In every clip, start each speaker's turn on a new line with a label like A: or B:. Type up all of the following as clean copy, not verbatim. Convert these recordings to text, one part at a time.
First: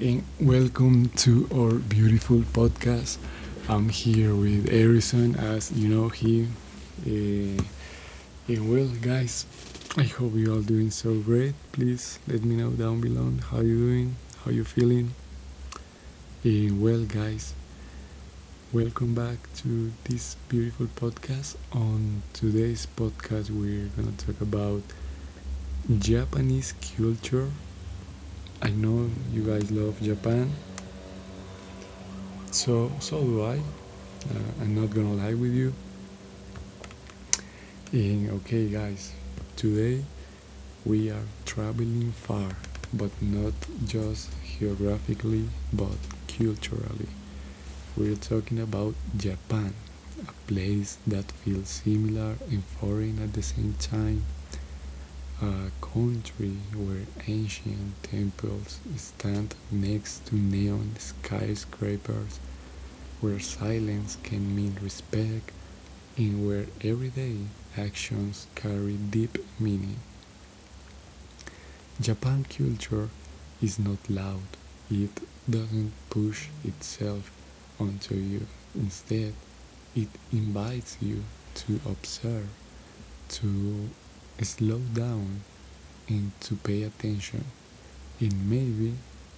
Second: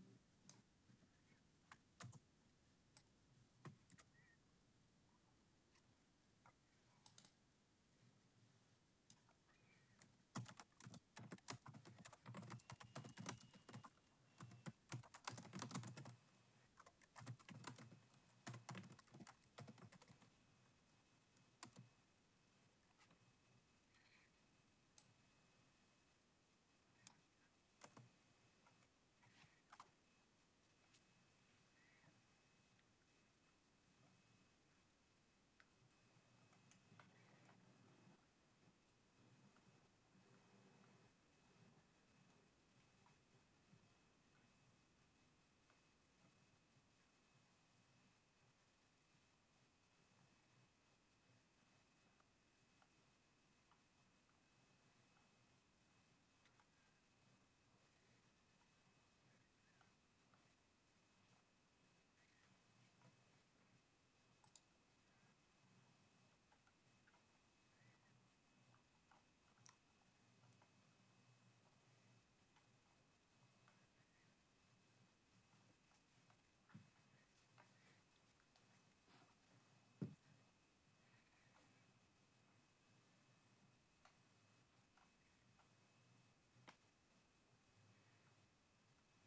A: and welcome to our beautiful podcast. I'm here with Harrison, as you know him. Eh, and well, guys, I hope you all doing so great. Please let me know down below how you doing, how you feeling. And well, guys, welcome back to this beautiful podcast. On today's podcast, we're gonna talk about Japanese culture. I know you guys love Japan, so do I. I'm not gonna lie with you. And okay, guys, today we are traveling far, but not just geographically, but culturally. We're talking about Japan, a place that feels similar and foreign at the same time, a country where ancient temples stand next to neon skyscrapers, where silence can mean respect, and where everyday actions carry deep meaning. Japan culture is not loud, it doesn't push itself onto you. Instead, it invites you to observe, to slow down, and to pay attention. And maybe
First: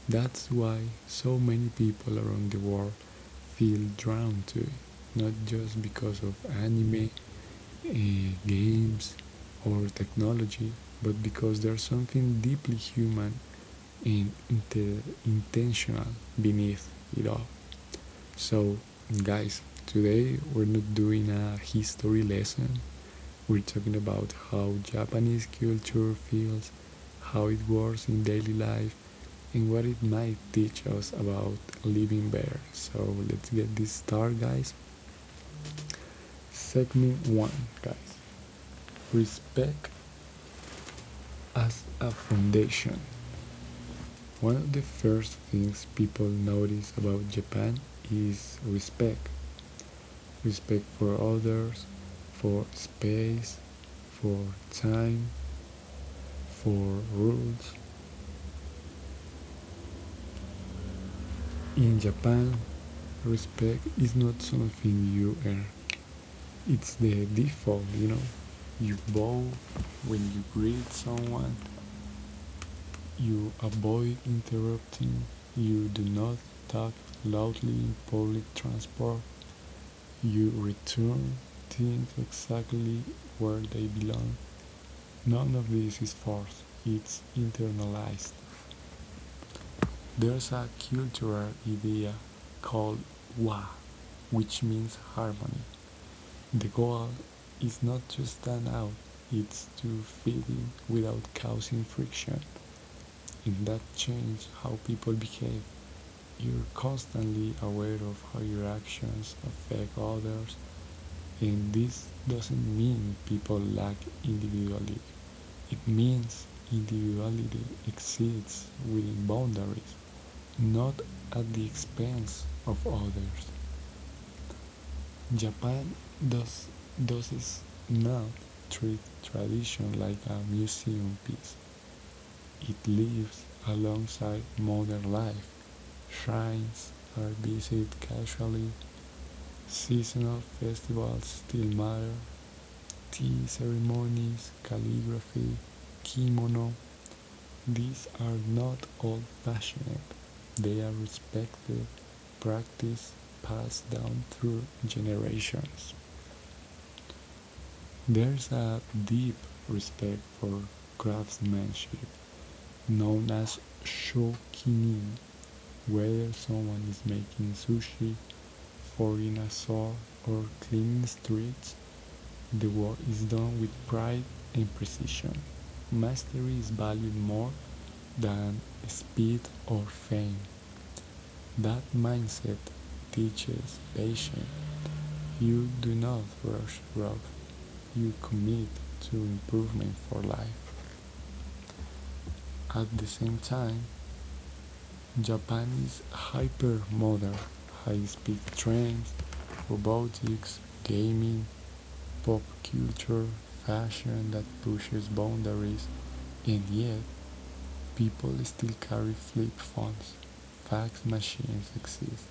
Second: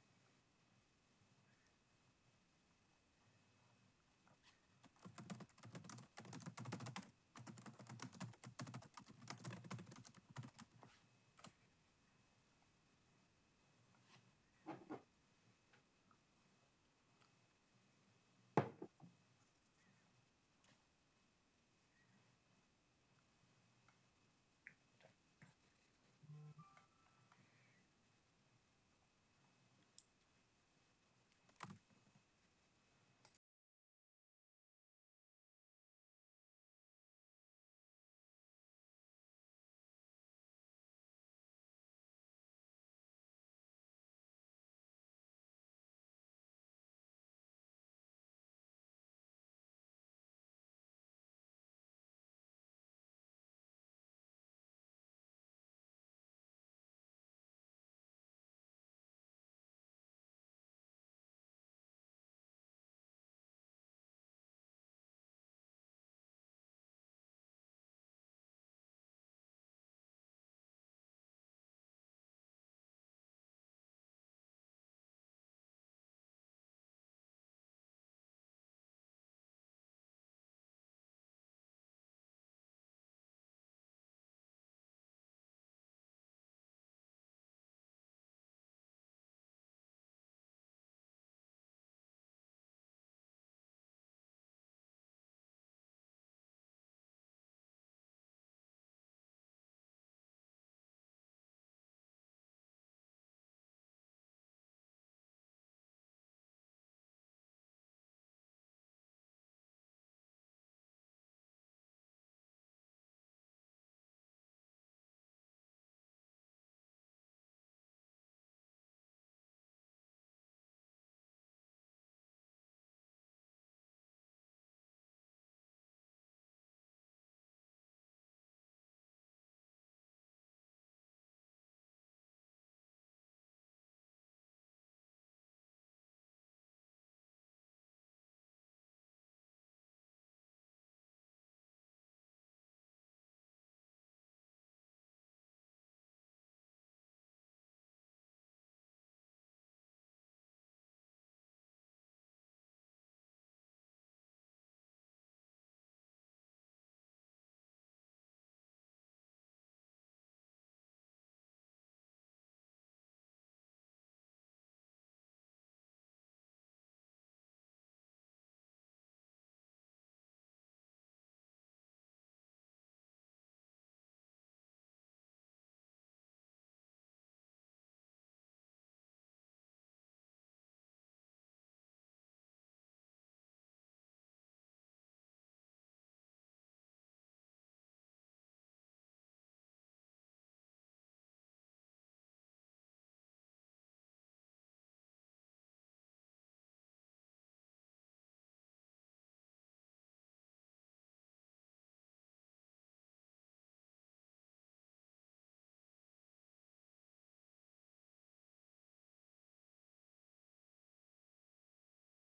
A: that's why so many people around the world feel drawn to it, not just because of anime, games, or technology, but because there's something deeply human and intentional beneath it all. So, guys, today we're not doing a history lesson, we're talking about how Japanese culture feels, how it works in daily life, and what it might teach us about living better. So let's get this started, guys. Segment 1, guys. Respect as a foundation. One of the first things people notice about Japan is respect. Respect for others, for space, for time, for rules. In Japan, respect is not something you earn. It's the default, you know. You bow when you greet someone, you avoid interrupting, you do not talk loudly in public transport, you return things exactly where they belong. None of this is forced, it's internalized. There's a cultural idea called Wa, which means harmony. The goal is not to stand out, it's to fit in without causing friction. And that changes how people behave. You're constantly aware of how your actions affect others, and this doesn't mean people lack individuality. It means individuality exists within boundaries, not at the expense of others. Japan does, does not treat tradition like a museum piece. It lives alongside modern life. Shrines are visited casually, seasonal festivals still matter, tea ceremonies, calligraphy, kimono, these are not old-fashioned, they are respected practice passed down through generations. There's a deep respect for craftsmanship known as shokinin, whether someone is making sushi, forging a saw, or cleaning streets. The work is done with pride and precision. Mastery is valued more than speed or fame. That mindset teaches patience. You do not rush growth. You commit to improvement for life. At the same time, Japanese hypermodal high-speed trains, robotics, gaming, pop culture, fashion that pushes boundaries, and yet people still carry flip phones. Fax machines exist.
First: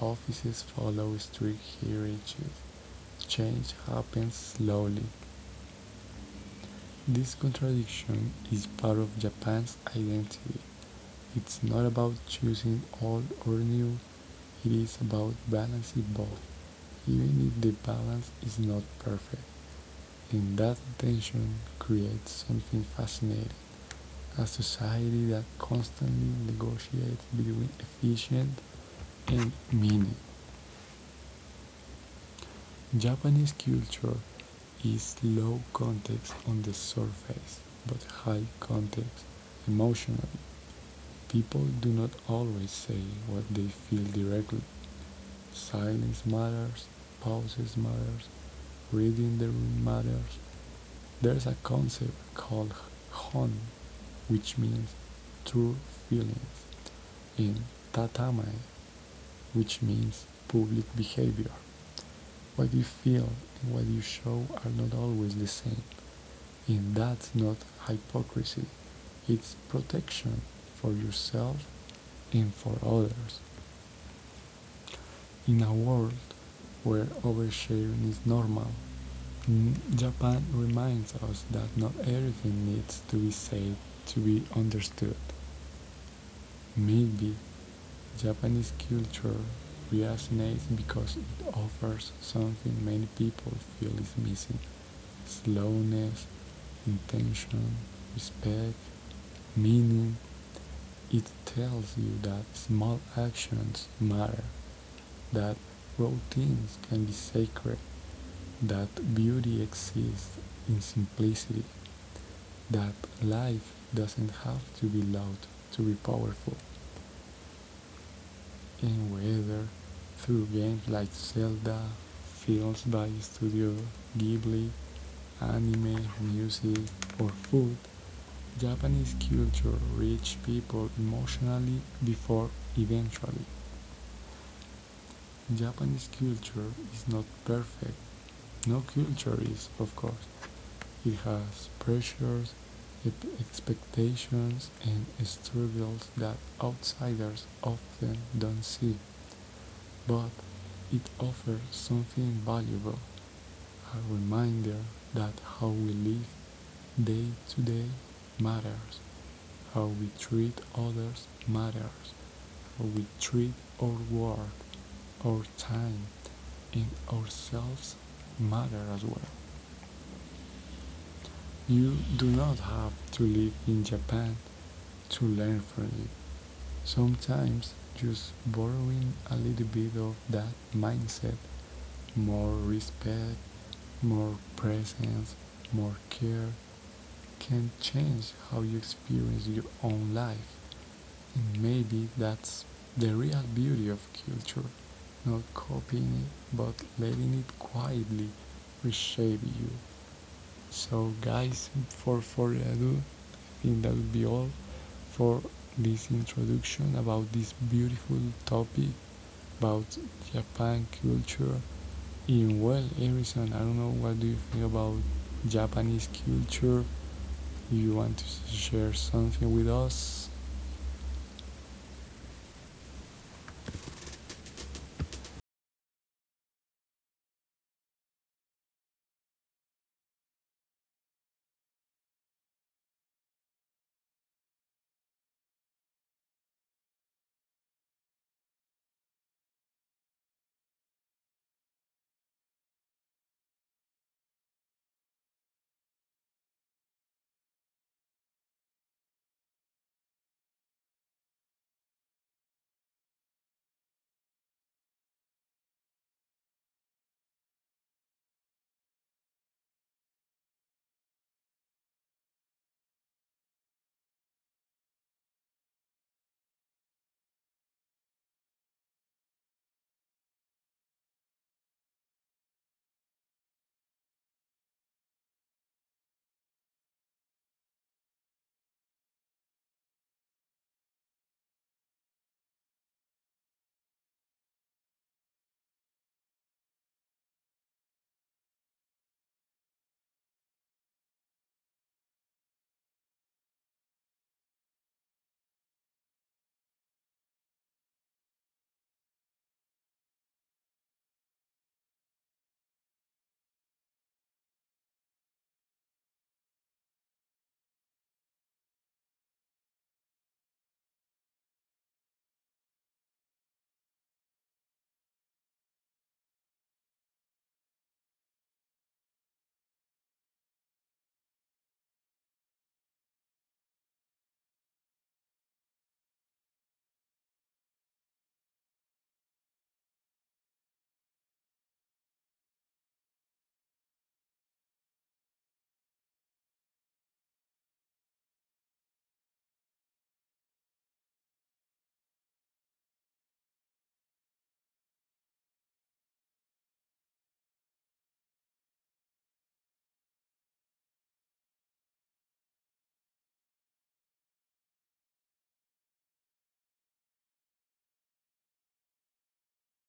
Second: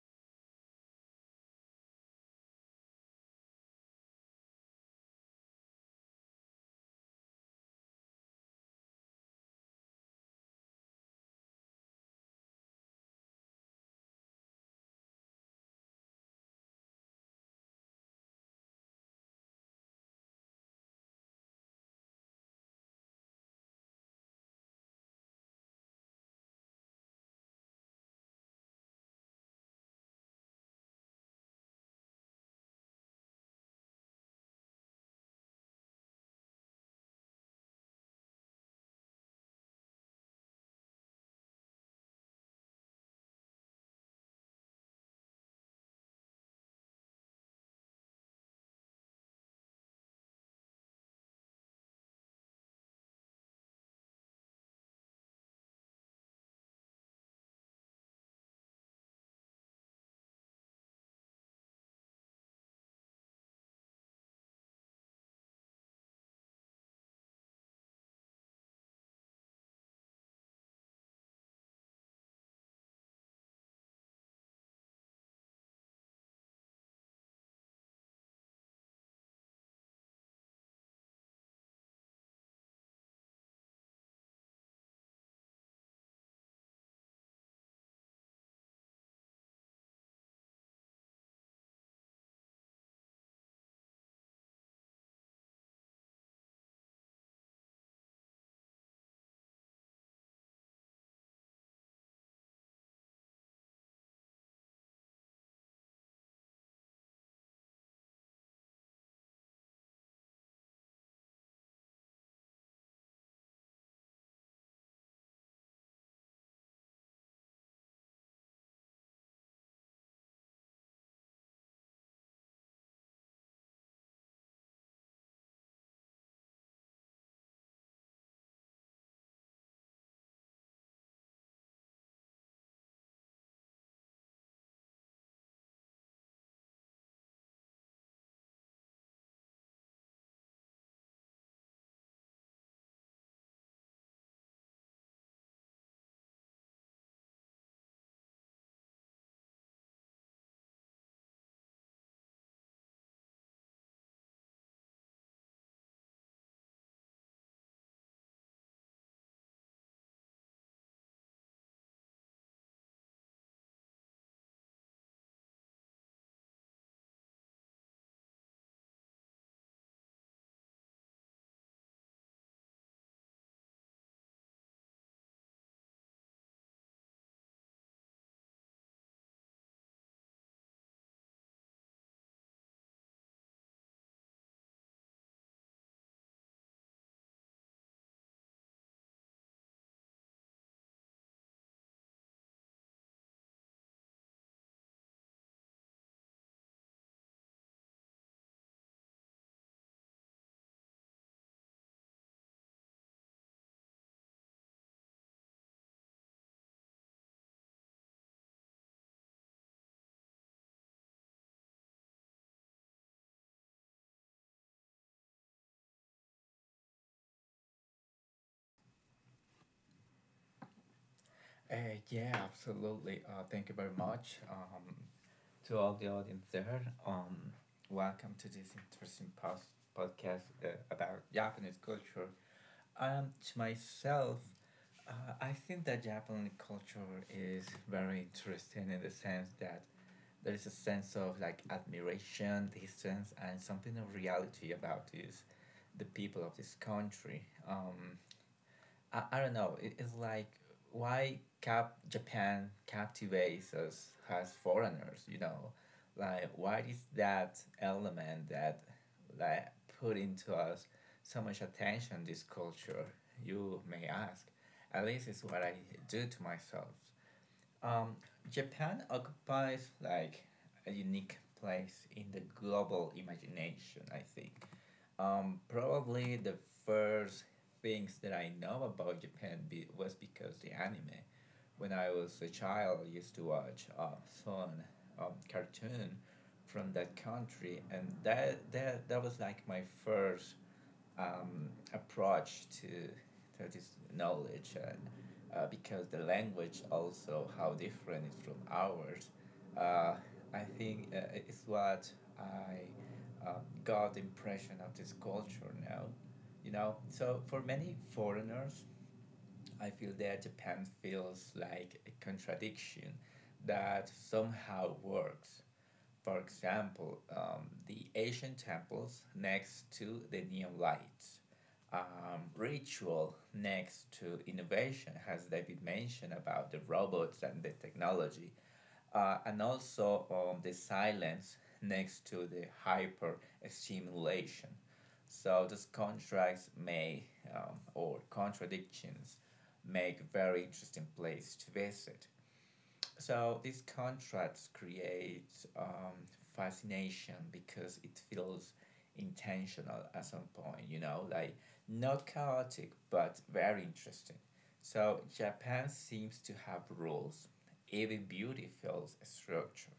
A: Offices follow strict hierarchies. Change happens slowly. This contradiction is part of Japan's identity. It's not about choosing old or new, it is about balancing both, even if the balance is not perfect. And that tension creates something fascinating, a society that constantly negotiates between efficient and meaning. Japanese culture is low context on the surface, but high context emotionally. People do not always say what they feel directly. Silence matters, pauses matters, reading the room matters. There's a concept called hon, which means true feelings, and tatame, which means public behavior. What you feel and what you show are not always the same. And that's not hypocrisy, it's protection for yourself and for others. In a world where oversharing is normal, Japan reminds us that not everything needs to be said to be understood. Maybe Japanese culture resonates because it offers something many people feel is missing, slowness, intention, respect, meaning. It tells you that small actions matter, that routines can be sacred, that beauty exists in simplicity, that life doesn't have to be loud to be powerful, and whether through games like Zelda, films by Studio Ghibli, anime, music, or food, Japanese culture reached people emotionally before eventually. Japanese culture is not perfect. No culture is, of course. It has pressures, expectations, and struggles that outsiders often don't see, but it offers something valuable, a reminder that how we live day to day matters, how we treat others matters, how we treat our work, our time, and ourselves matter as well. You do not have to live in Japan to learn from it. Sometimes just borrowing a little bit of that mindset, more respect, more presence, more care can change how you experience your own life. And maybe that's the real beauty of culture, not copying it, but letting it quietly reshape you. So guys, for further ado, I think that would be all for this introduction about this beautiful topic about Japan culture. In, well, Harrison, I don't know, what do you think about Japanese culture? You want to share something with us?
B: Yeah, absolutely. Thank you very much, to all the audience there. Um, Welcome to this interesting podcast about Japanese culture. To myself, I think that Japanese culture is very interesting in the sense that there is a sense of like admiration, distance, and something of reality about this, the people of this country. I don't know. It is like why cap Japan captivates us as foreigners. You know, like why is that element that like put into us so much attention? This culture, you may ask. At least it's what I do to myself. Um, Japan occupies like a unique place in the global imagination. I think probably the first things that I know about Japan was because the anime. When I was a child, I used to watch some cartoon from that country, and that was like my first approach to this knowledge. And because the language also how different is from ours, uh, I think it's what I got the impression of this culture now, you know. So for many foreigners, I feel that Japan feels like a contradiction that somehow works. For example, the Asian temples next to the neon lights, ritual next to innovation, as David mentioned about the robots and the technology, and also the silence next to the hyper stimulation. So these contrasts may, or contradictions, make very interesting place to visit. So these contrasts create um, fascination because it feels intentional at some point, you know, like not chaotic but very interesting. So Japan seems to have rules. Even beauty feels structured.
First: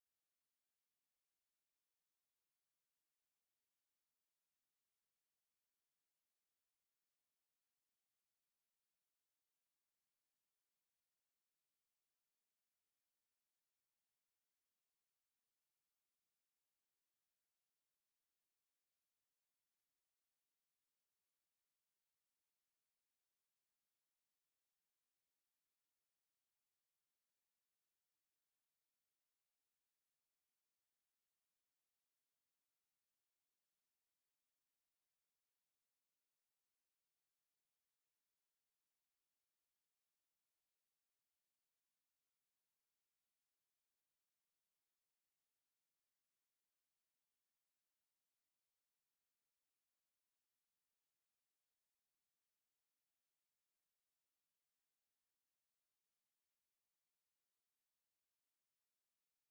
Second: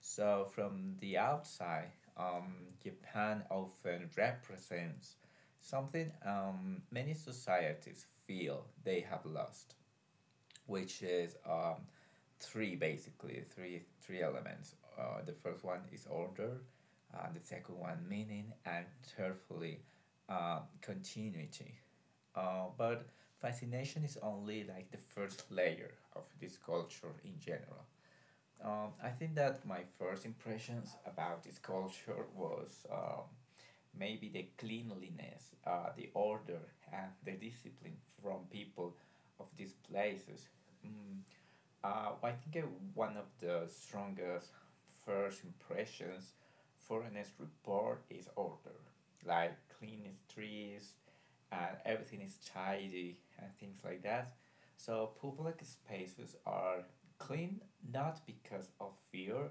B: So from the outside, Japan often represents something, many societies feel they have lost, which is three, basically three elements. The first one is order, the second one meaning, and thirdly, continuity. But fascination is only like the first layer of this culture in general. I think that my first impressions about this culture was, maybe the cleanliness, the order, and the discipline from people of these places. Mm, well, I think one of the strongest first impressions for an S report is order, like clean streets and everything is tidy and things like that. So public spaces are clean not because of fear,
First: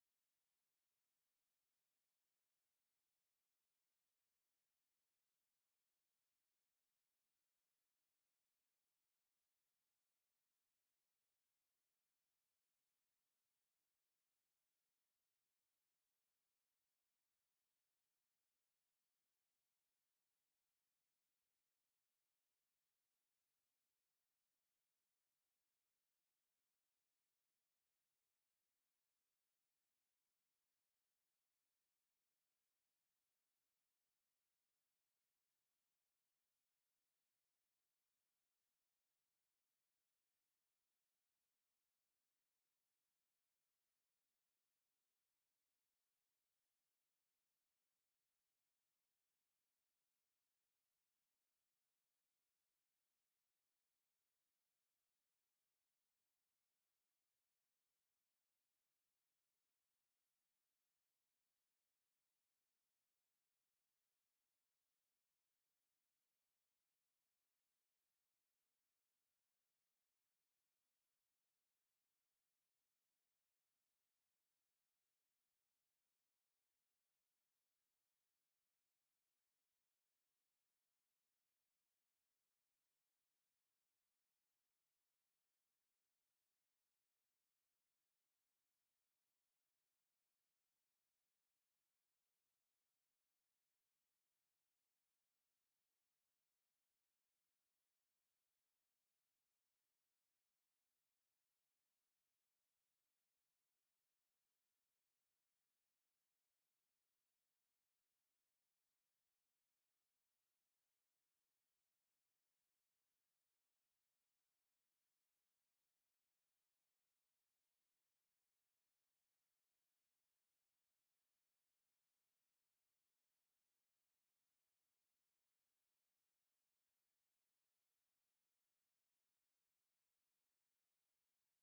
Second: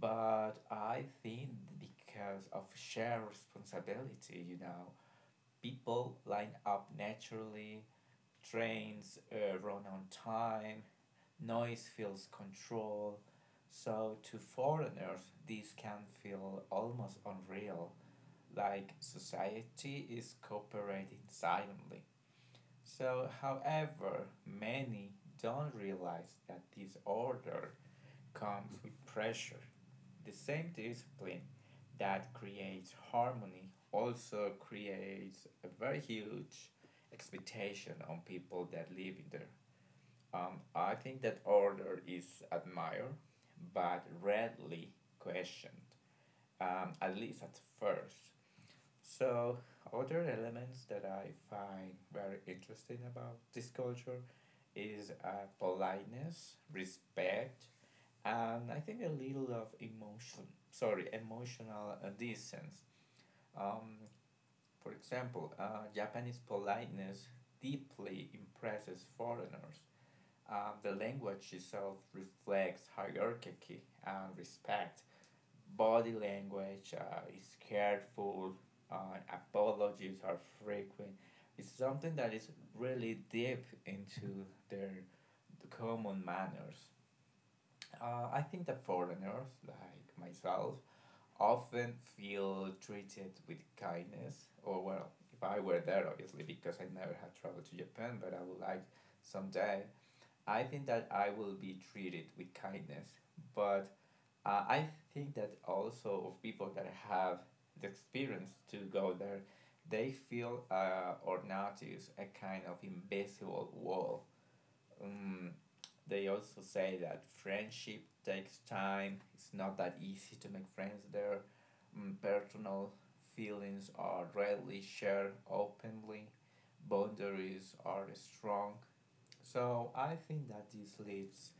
B: but I think because of shared responsibility. You know, people line up naturally, trains run on time, noise feels control. So, to foreigners, these can feel almost unreal, like society is cooperating silently. So, however, many don't realize that disorder comes with pressure. The same discipline that creates harmony also creates a very huge expectation on people that live in there. I think that order is admired, but rarely questioned, at least at first. So, other elements that I find very interesting about this culture is politeness, respect, and I think a little of emotion. Sorry, emotional distance. Um, for example, Japanese politeness deeply impresses foreigners. The language itself reflects hierarchy and respect. Body language is careful, apologies are frequent. It's something that is really deep into their common manners. I think that foreigners, like myself, often feel treated with kindness, or well, if I were there, obviously, because I never had traveled to Japan, but I would like someday I think that I will be treated with kindness. But I think that also of people that have the experience to go there, they feel or notice a kind of invisible wall. um, they also say that friendship takes time. It's not that easy to make friends there. Personal feelings are rarely shared openly. Boundaries are strong. So I think that this leads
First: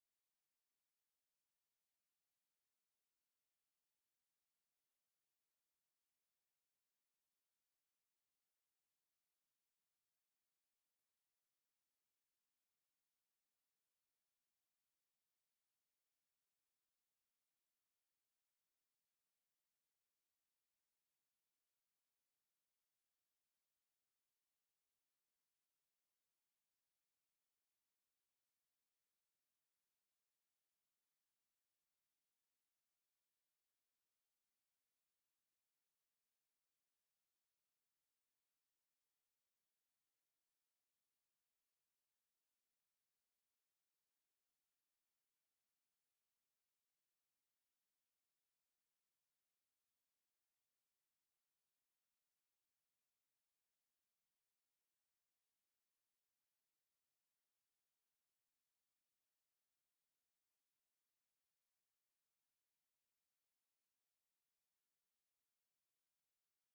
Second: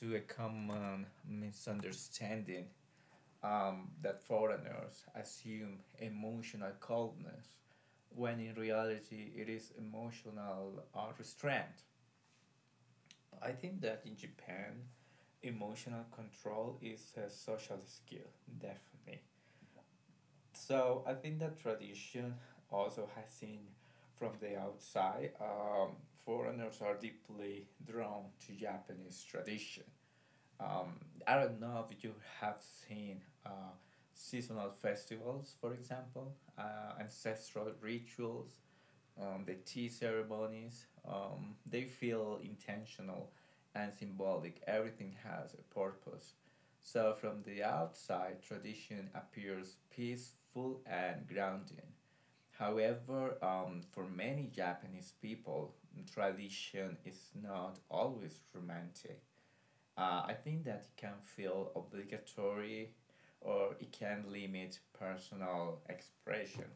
B: to a common misunderstanding, that foreigners assume emotional coldness when in reality it is emotional restraint. I think that in Japan, emotional control is a social skill, definitely. So I think that tradition also has seen from the outside. Foreigners are deeply drawn to Japanese tradition. Um, I don't know if you have seen seasonal festivals, for example, ancestral rituals, the tea ceremonies, they feel intentional and symbolic. Everything has a purpose. So, from the outside, tradition appears peaceful and grounding. However, for many Japanese people, tradition is not always romantic. I think that it can feel obligatory, or it can limit personal expression,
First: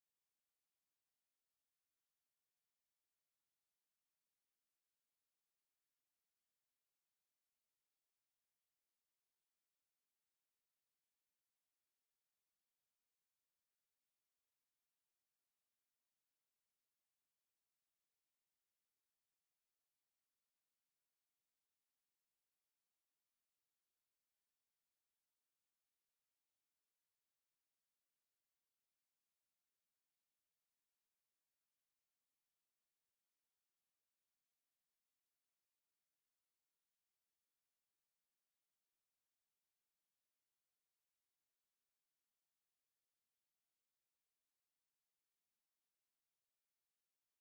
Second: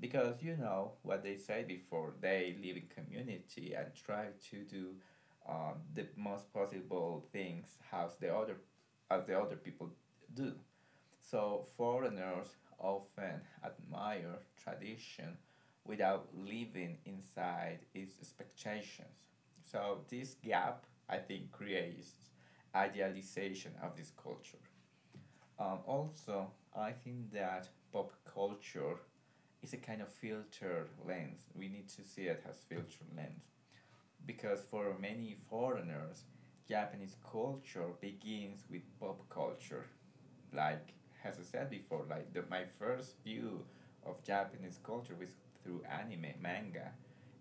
B: because you know what they say before they live in community and try to do the most possible things as the other people do. So foreigners often admire tradition without living inside its expectations. So this gap, I think, creates idealization of this culture. Also, I think that pop culture, it's a kind of filter lens. We need to see it as filter lens because for many foreigners, Japanese culture begins with pop culture, like as I said before, like my first view of Japanese culture was through anime, manga,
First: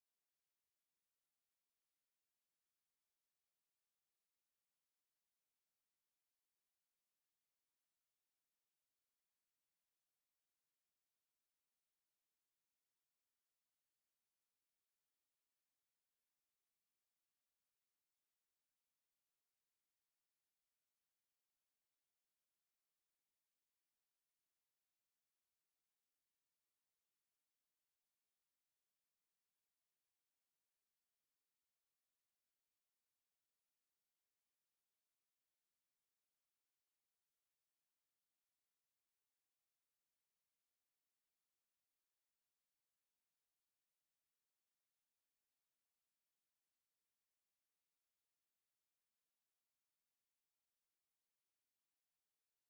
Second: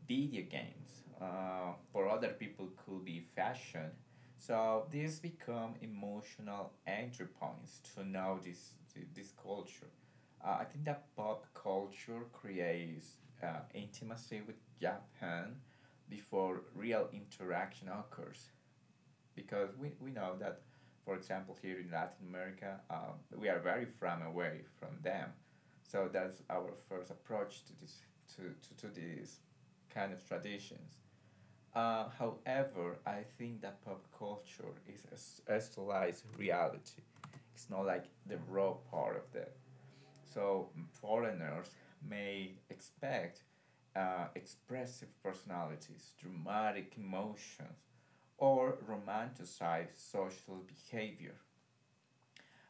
B: video games. For other people, could be fashion. So these become emotional entry points to know this culture. I think that pop culture creates intimacy with Japan before real interaction occurs, because we know that, for example, here in Latin America, we are very far away from them. So that's our first approach to this, to these kind of traditions. However, I think that pop culture is a slice reality. It's not like the raw part of the. So foreigners may expect expressive personalities, dramatic emotions, or romanticize social behavior,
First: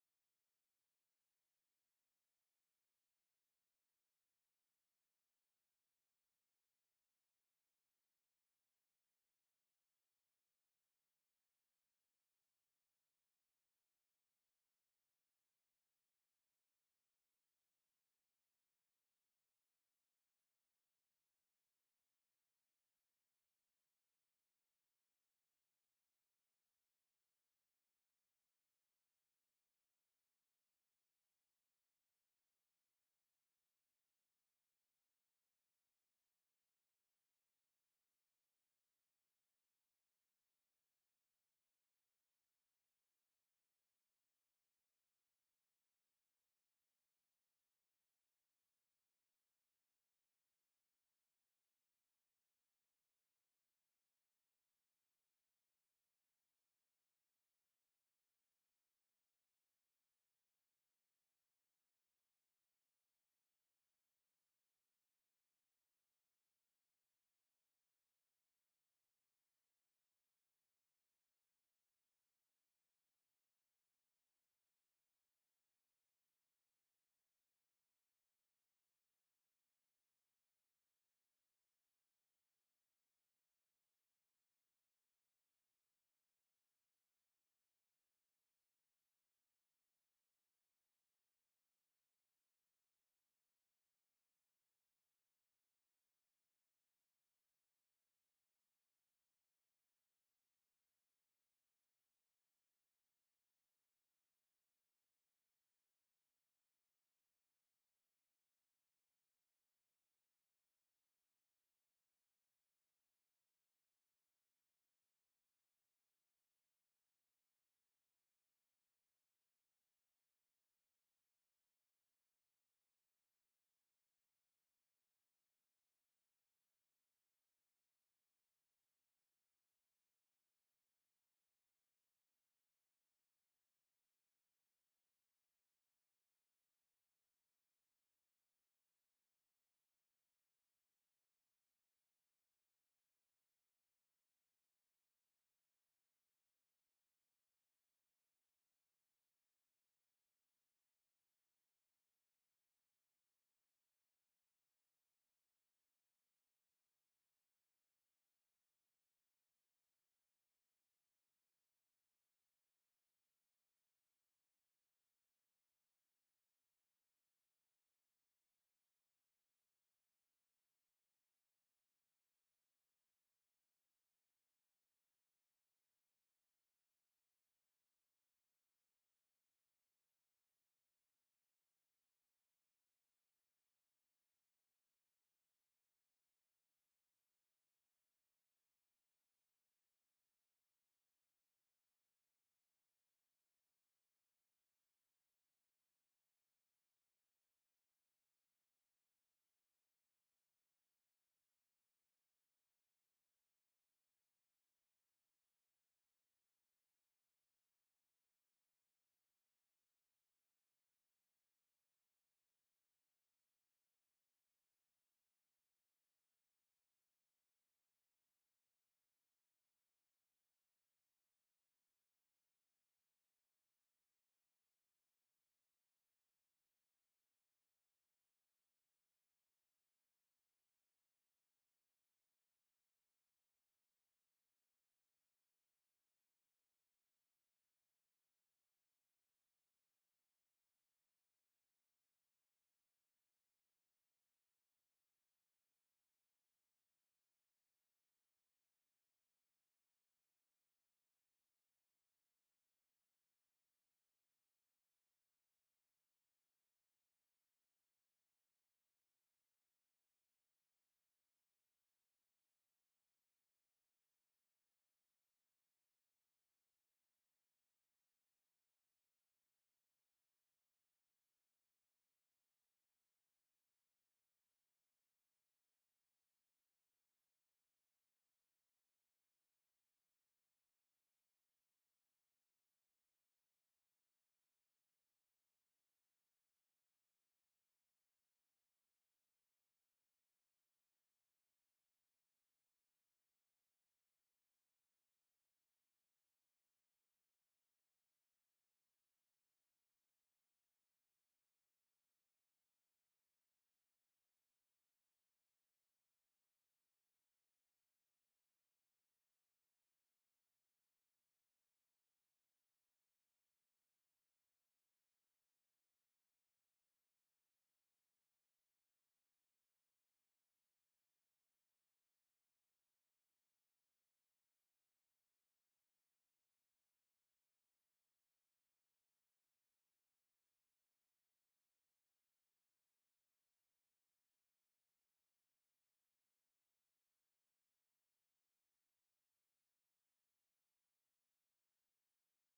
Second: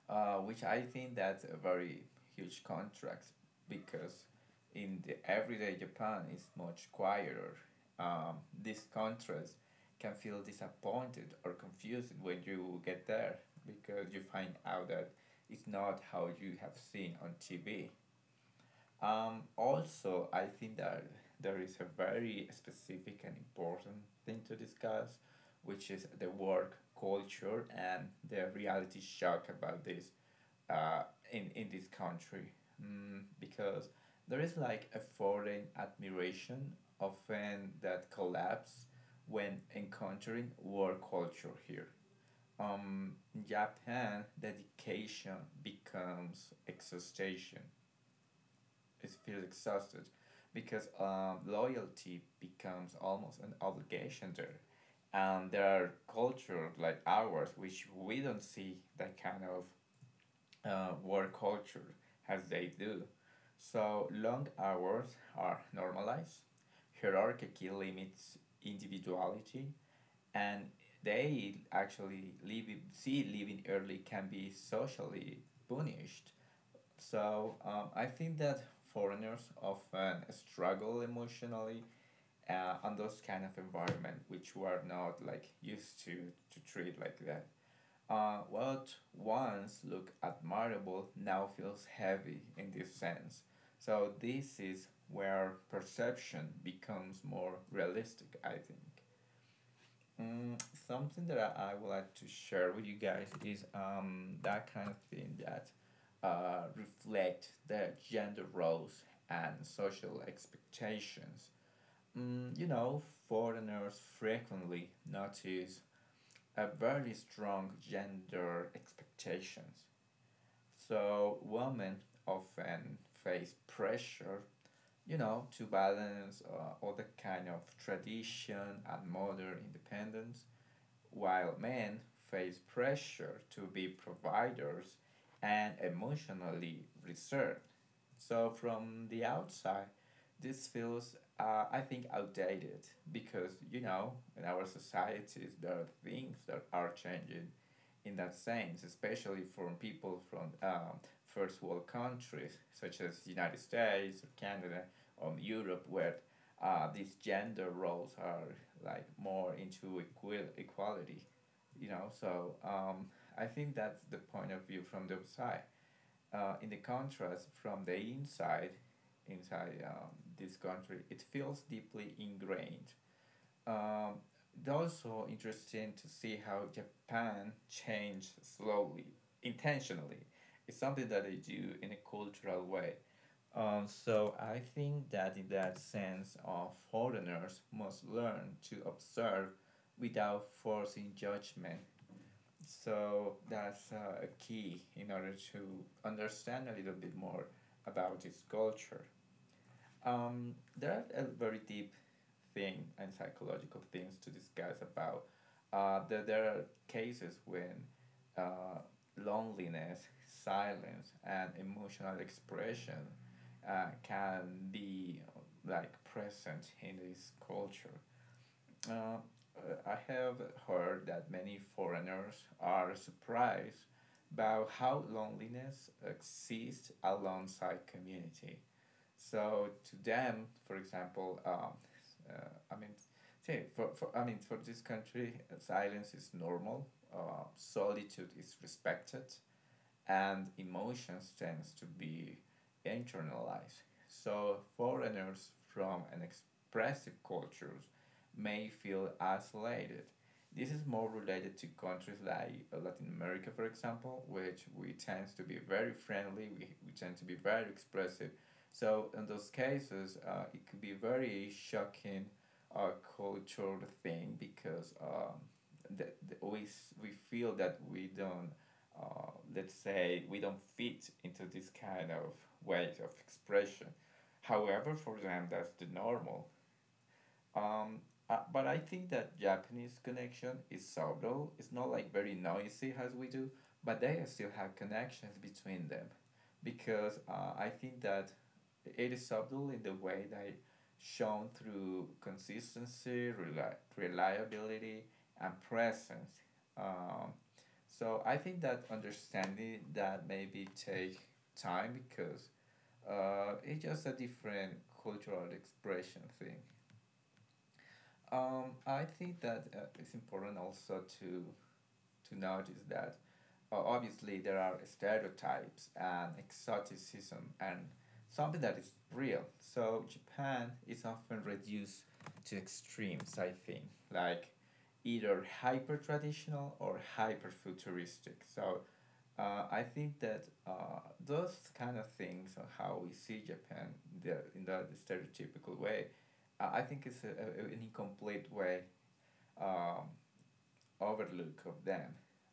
B: which I think that's a very huge contrast because in the everyday Japan is much quieter. Um, this contrast can feel disappointed or confused when you get there because you find out that it's not how you have seen on TV. Also, I think that there is a very specific and important thing to discuss, which is the work culture and the reality shock about this, uh, in this country. Because there is like a foreign admiration often that collapse when encountering work culture here. In Japan, dedication becomes exhaustion, it feels exhausted because loyalty becomes almost an obligation there. And there are cultures like ours which we don't see that kind of work culture as they do. So long hours are normalized, hierarchy limits individuality, and they actually leave, see, leaving early can be socially punished. So I think that foreigners often struggle emotionally on those kind of environment which we are not like used to treat like that. What once looked admirable now feels heavy in this sense. So this is where perception becomes more realistic, I think. Mm, something that I would like to share with you guys is that kind of thing that reflect the gender roles and social expectations. You know, foreigners frequently notice a very strong gender expectations. So women often face pressure, you know, to balance all the kind of tradition and modern independence, while men face pressure to be providers and emotionally reserved. So from the outside, this feels, I think, outdated because you know in our societies there are things that are changing in that sense, especially from people from first world countries such as the United States or Canada or Europe, where these gender roles are like more into equality, you know. So I think that's the point of view from the outside. In the contrast, from the inside, inside um, this country, it feels deeply ingrained. um, it's also interesting to see how Japan changed slowly, intentionally. It's something that they do in a cultural way. So I think that in that sense, foreigners must learn to observe without forcing judgment. So that's a key in order to understand a little bit more about its culture. There are a very deep thing and psychological things to discuss about. There are cases when uh, loneliness, silence, and emotional expression can be like present in this culture. Uh, I have heard that many foreigners are surprised about how loneliness exists alongside community. So to them, for example, uh, I mean, see, for I mean, for this country, silence is normal. Solitude is respected and emotions tends to be internalized. So foreigners from an expressive cultures may feel isolated. This is more related to countries like Latin America, for example, which we tend to be very friendly, we tend to be very expressive. So in those cases, it could be very shocking uh, cultural thing because that, that we feel that we don't, let's say we don't fit into this kind of ways of expression. However, for them that's the normal. Um, but I think that Japanese connection is subtle. It's not like very noisy as we do, but they still have connections between them, because I think that it is subtle in the way that shown through consistency, reliability, and presence. Um, so I think that understanding that maybe take time because it's just a different cultural expression thing. I think that it's important also to notice that obviously there are stereotypes and exoticism and something that is real. So Japan is often reduced to extremes. I think like either hyper traditional or hyper futuristic. So I think that those kind of things, or how we see Japan stereotypical way, I think it's an incomplete way, um, overlook of them.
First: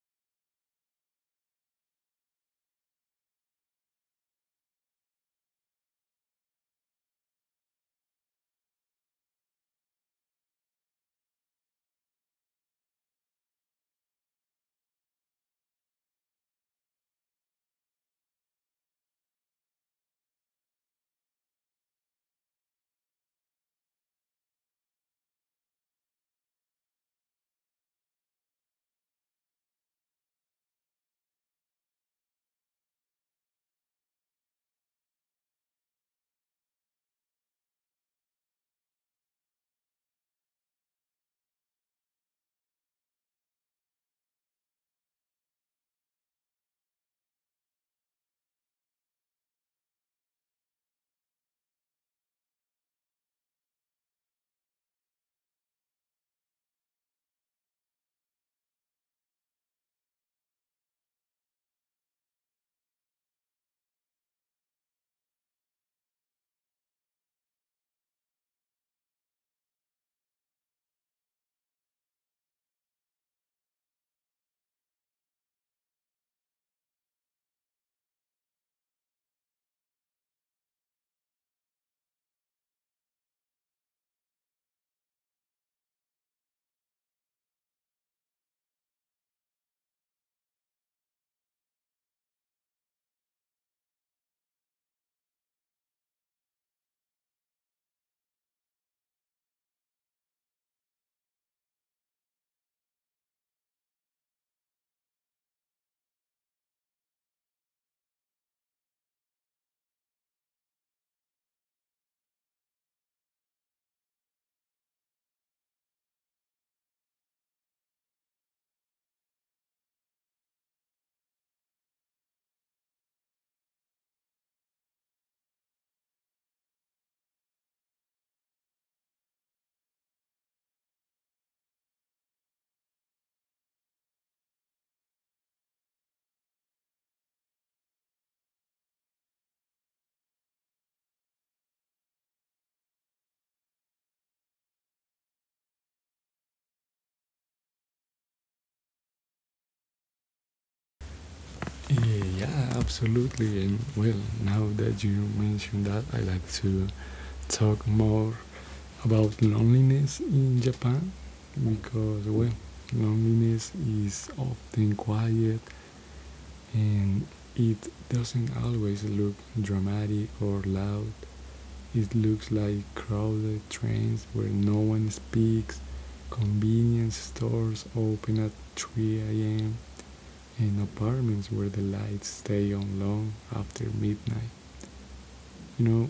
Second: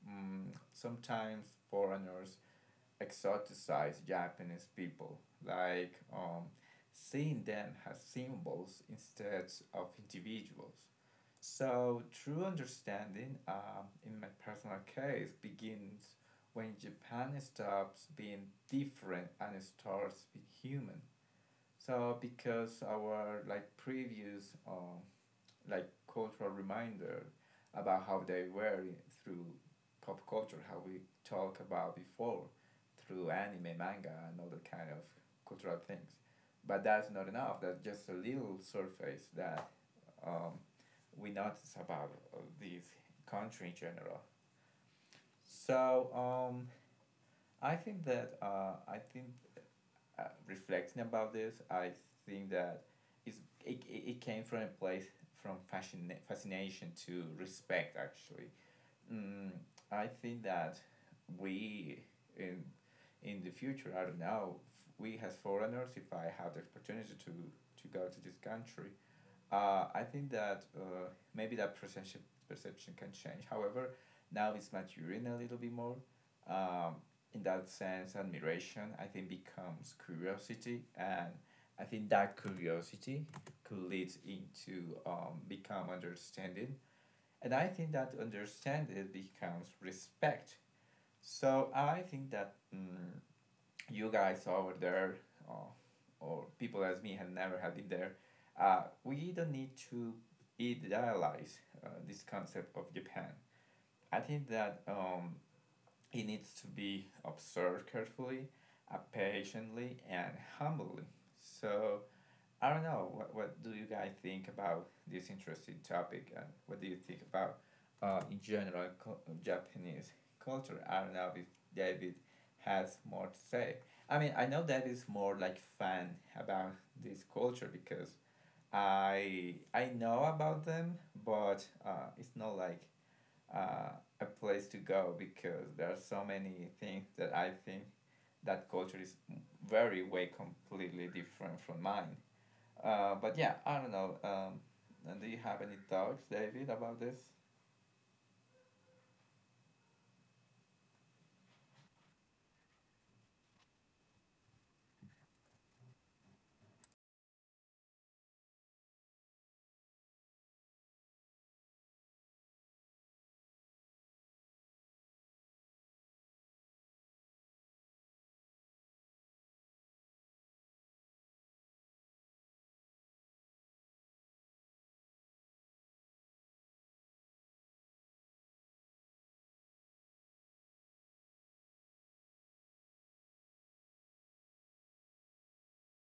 B: Sometimes foreigners exoticize Japanese people, like seeing them as symbols instead of individuals. So, true understanding, in my personal case, begins when Japan stops being different and starts being human. So, because our like previous like cultural reminder about how they were through pop culture, how we talked about before through anime, manga, and other kind of cultural things. But that's not enough. That's just a little surface that um, we notice about this country in general. So um, I think that I think reflecting about this, I think that it's, it came from a place, from fascination to respect, actually. mm, I think that we in in the future, I don't know, we as foreigners, if I have the opportunity to go to this country, I think that maybe that perception can change. However, now it's maturing a little bit more. Um, in that sense, admiration I think becomes curiosity, and I think that curiosity could lead into become understanding, and I think that to understand it becomes respect. So I think that, you guys over there, uh, or people as me have never have been there, we don't need to idealize this concept of Japan. I think that it needs to be observed carefully, patiently, and humbly. So I don't know. What do you guys think about this interesting topic? And what do you think about, in general, Japanese culture? I don't know if David has more to say. I mean, I know David's more like fan about this culture because I know about them, but it's not like uh, a place to go because there are so many things that I think that culture is very way completely different from mine. But yeah, I don't know. Do you have any thoughts, David, about this?
A: Yeah, absolutely. And well, now that you mentioned that, I like to talk more about loneliness in Japan because, well, loneliness is often quiet and it doesn't always look dramatic or loud. It looks like crowded trains where no one speaks, convenience stores open at 3 a.m., and apartments where the lights stay on long after midnight. You know,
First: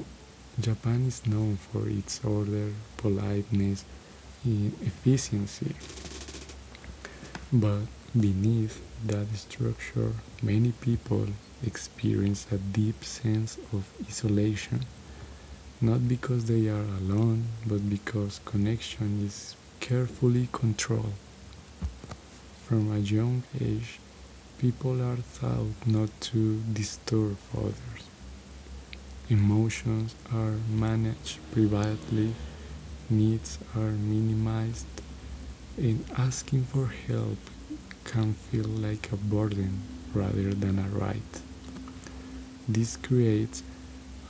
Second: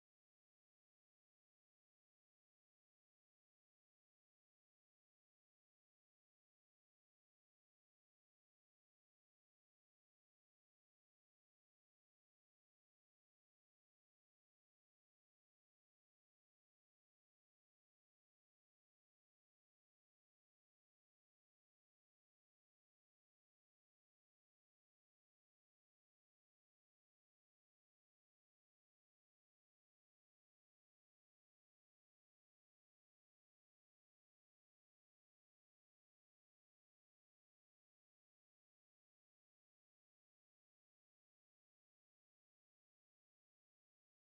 A: Japan is known for its order, politeness, and efficiency. But beneath that structure, many people experience a deep sense of isolation, not because they are alone, but because connection is carefully controlled. From a young age, people are taught not to disturb others. Emotions are managed privately, needs are minimized, and asking for help can feel like a burden rather than a right. This creates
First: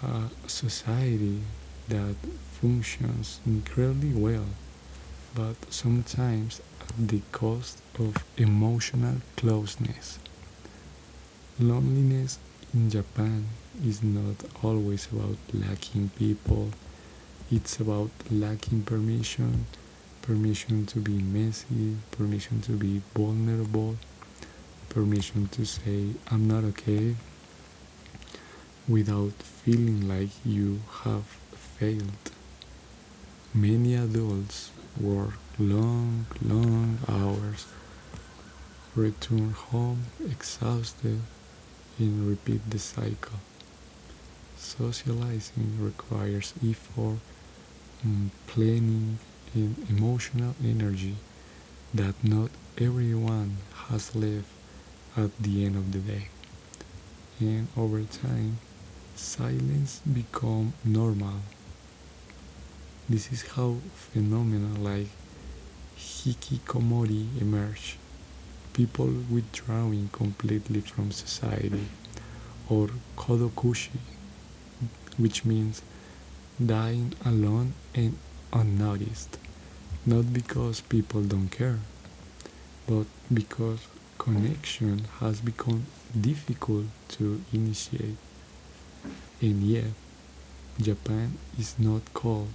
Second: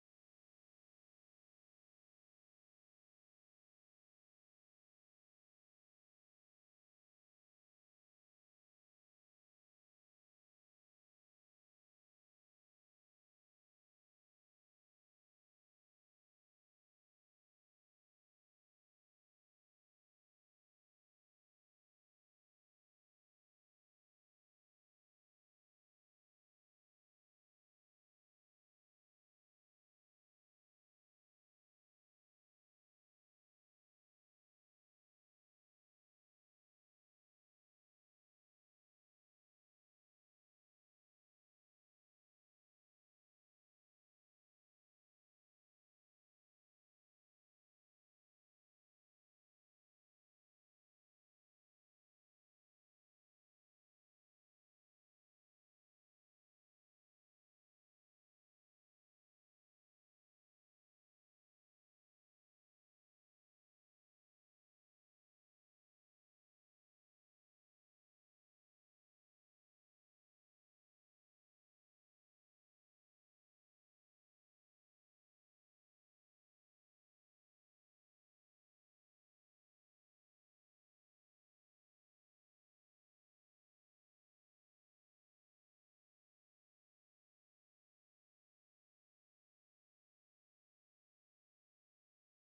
A: a society that functions incredibly well, but sometimes at the cost of emotional closeness. Loneliness in Japan is not always about lacking people, it's about lacking permission, permission to be messy, permission to be vulnerable, permission to say, I'm not okay, without feeling like you have failed. Many adults work long, long hours, return home exhausted, and repeat the cycle. Socializing requires effort, planning, and emotional energy that not everyone has left at the end of the day. And over time, silence become normal. This is how phenomena like hikikomori emerge. People withdrawing completely from society, or kodokushi, which means dying alone and unnoticed. Not because people don't care, but because connection has become difficult to initiate, and yet Japan is not cold,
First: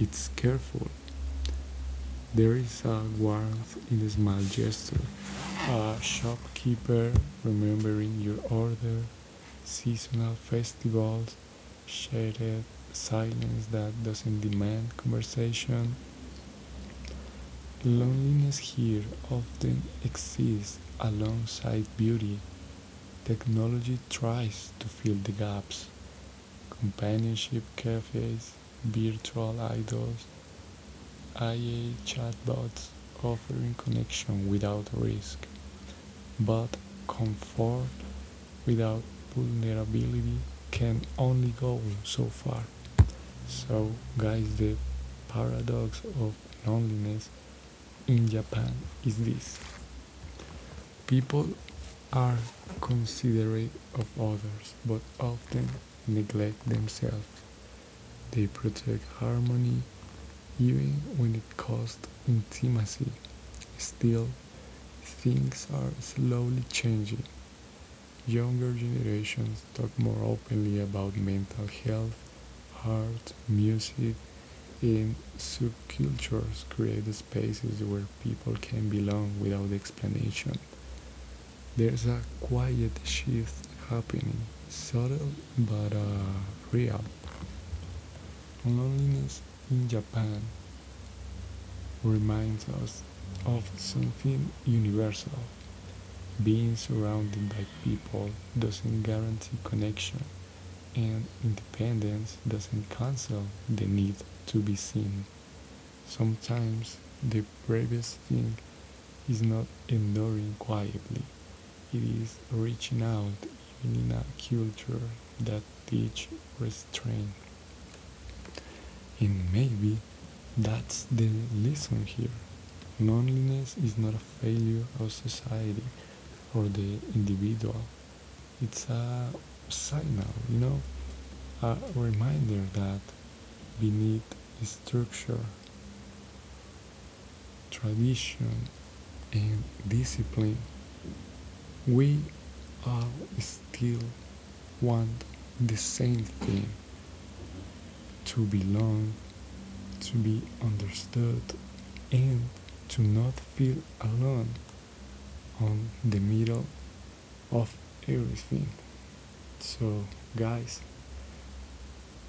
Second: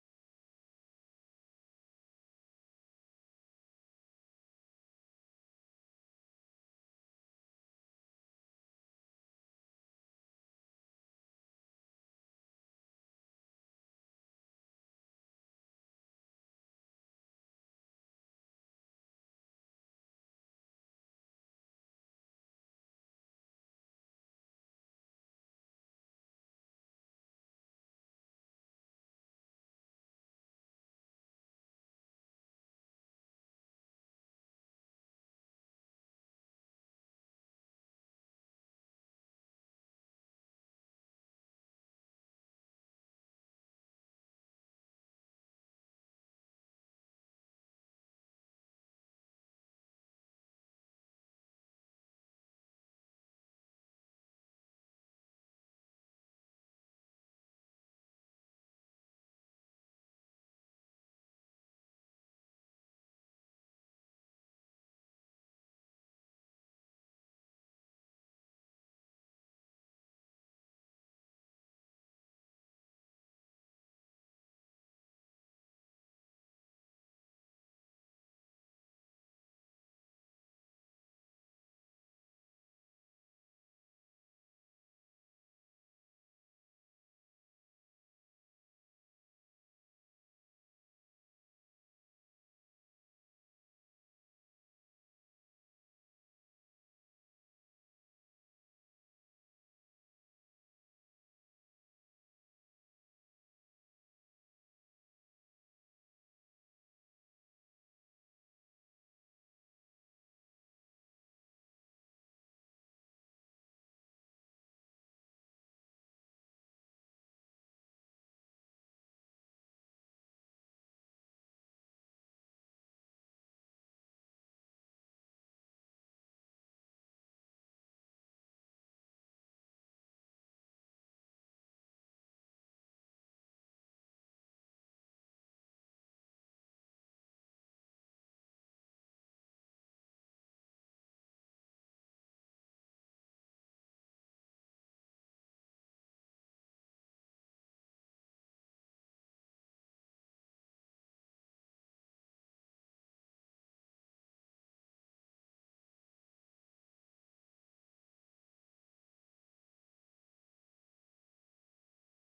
A: it's careful. There is a warmth in a small gesture, a shopkeeper remembering your order, seasonal festivals, shattered silence that doesn't demand conversation. Loneliness here often exists alongside beauty. Technology tries to fill the gaps. Companionship cafes, virtual idols, AI chatbots offering connection without risk. But comfort without vulnerability can only go so far. So, guys, the paradox of loneliness in Japan is this, people are considerate of others but often neglect themselves. They protect harmony even when it costs intimacy. Still, things are slowly changing. Younger generations talk more openly about mental health, art, music. In subcultures, create spaces where people can belong without explanation. There's a quiet shift happening, subtle but real. Loneliness in Japan reminds us of something universal. Being surrounded by people doesn't guarantee connection, and independence doesn't cancel the need to be seen. Sometimes the bravest thing is not enduring quietly, it is reaching out even in a culture that teach restraint. And maybe that's the lesson here. Loneliness is not a failure of society or the individual. It's a signal, you know, a reminder that beneath structure, tradition, and discipline, we all still want the same thing, to belong, to be understood, and to not feel alone on the middle of everything. So, guys,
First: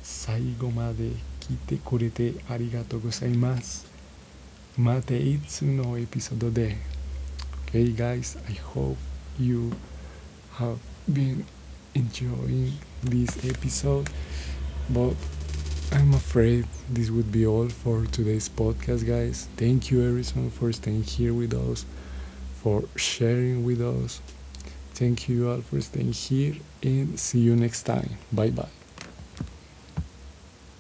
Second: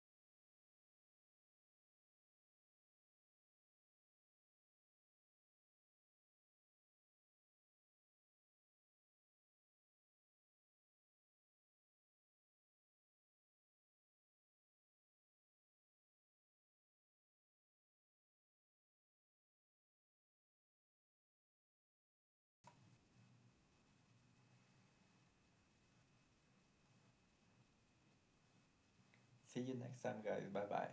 A: 最後まで聞いてくれてありがとうございます。またいつのエピソードで。Okay, guys, I hope you have been enjoying this episode. But I'm afraid this would be all for today's podcast, guys. Thank you, Harrison, for staying here with us, for sharing with us. Thank you all for staying here, and see you next time. Bye bye.
B: See you next time, guys. Bye bye.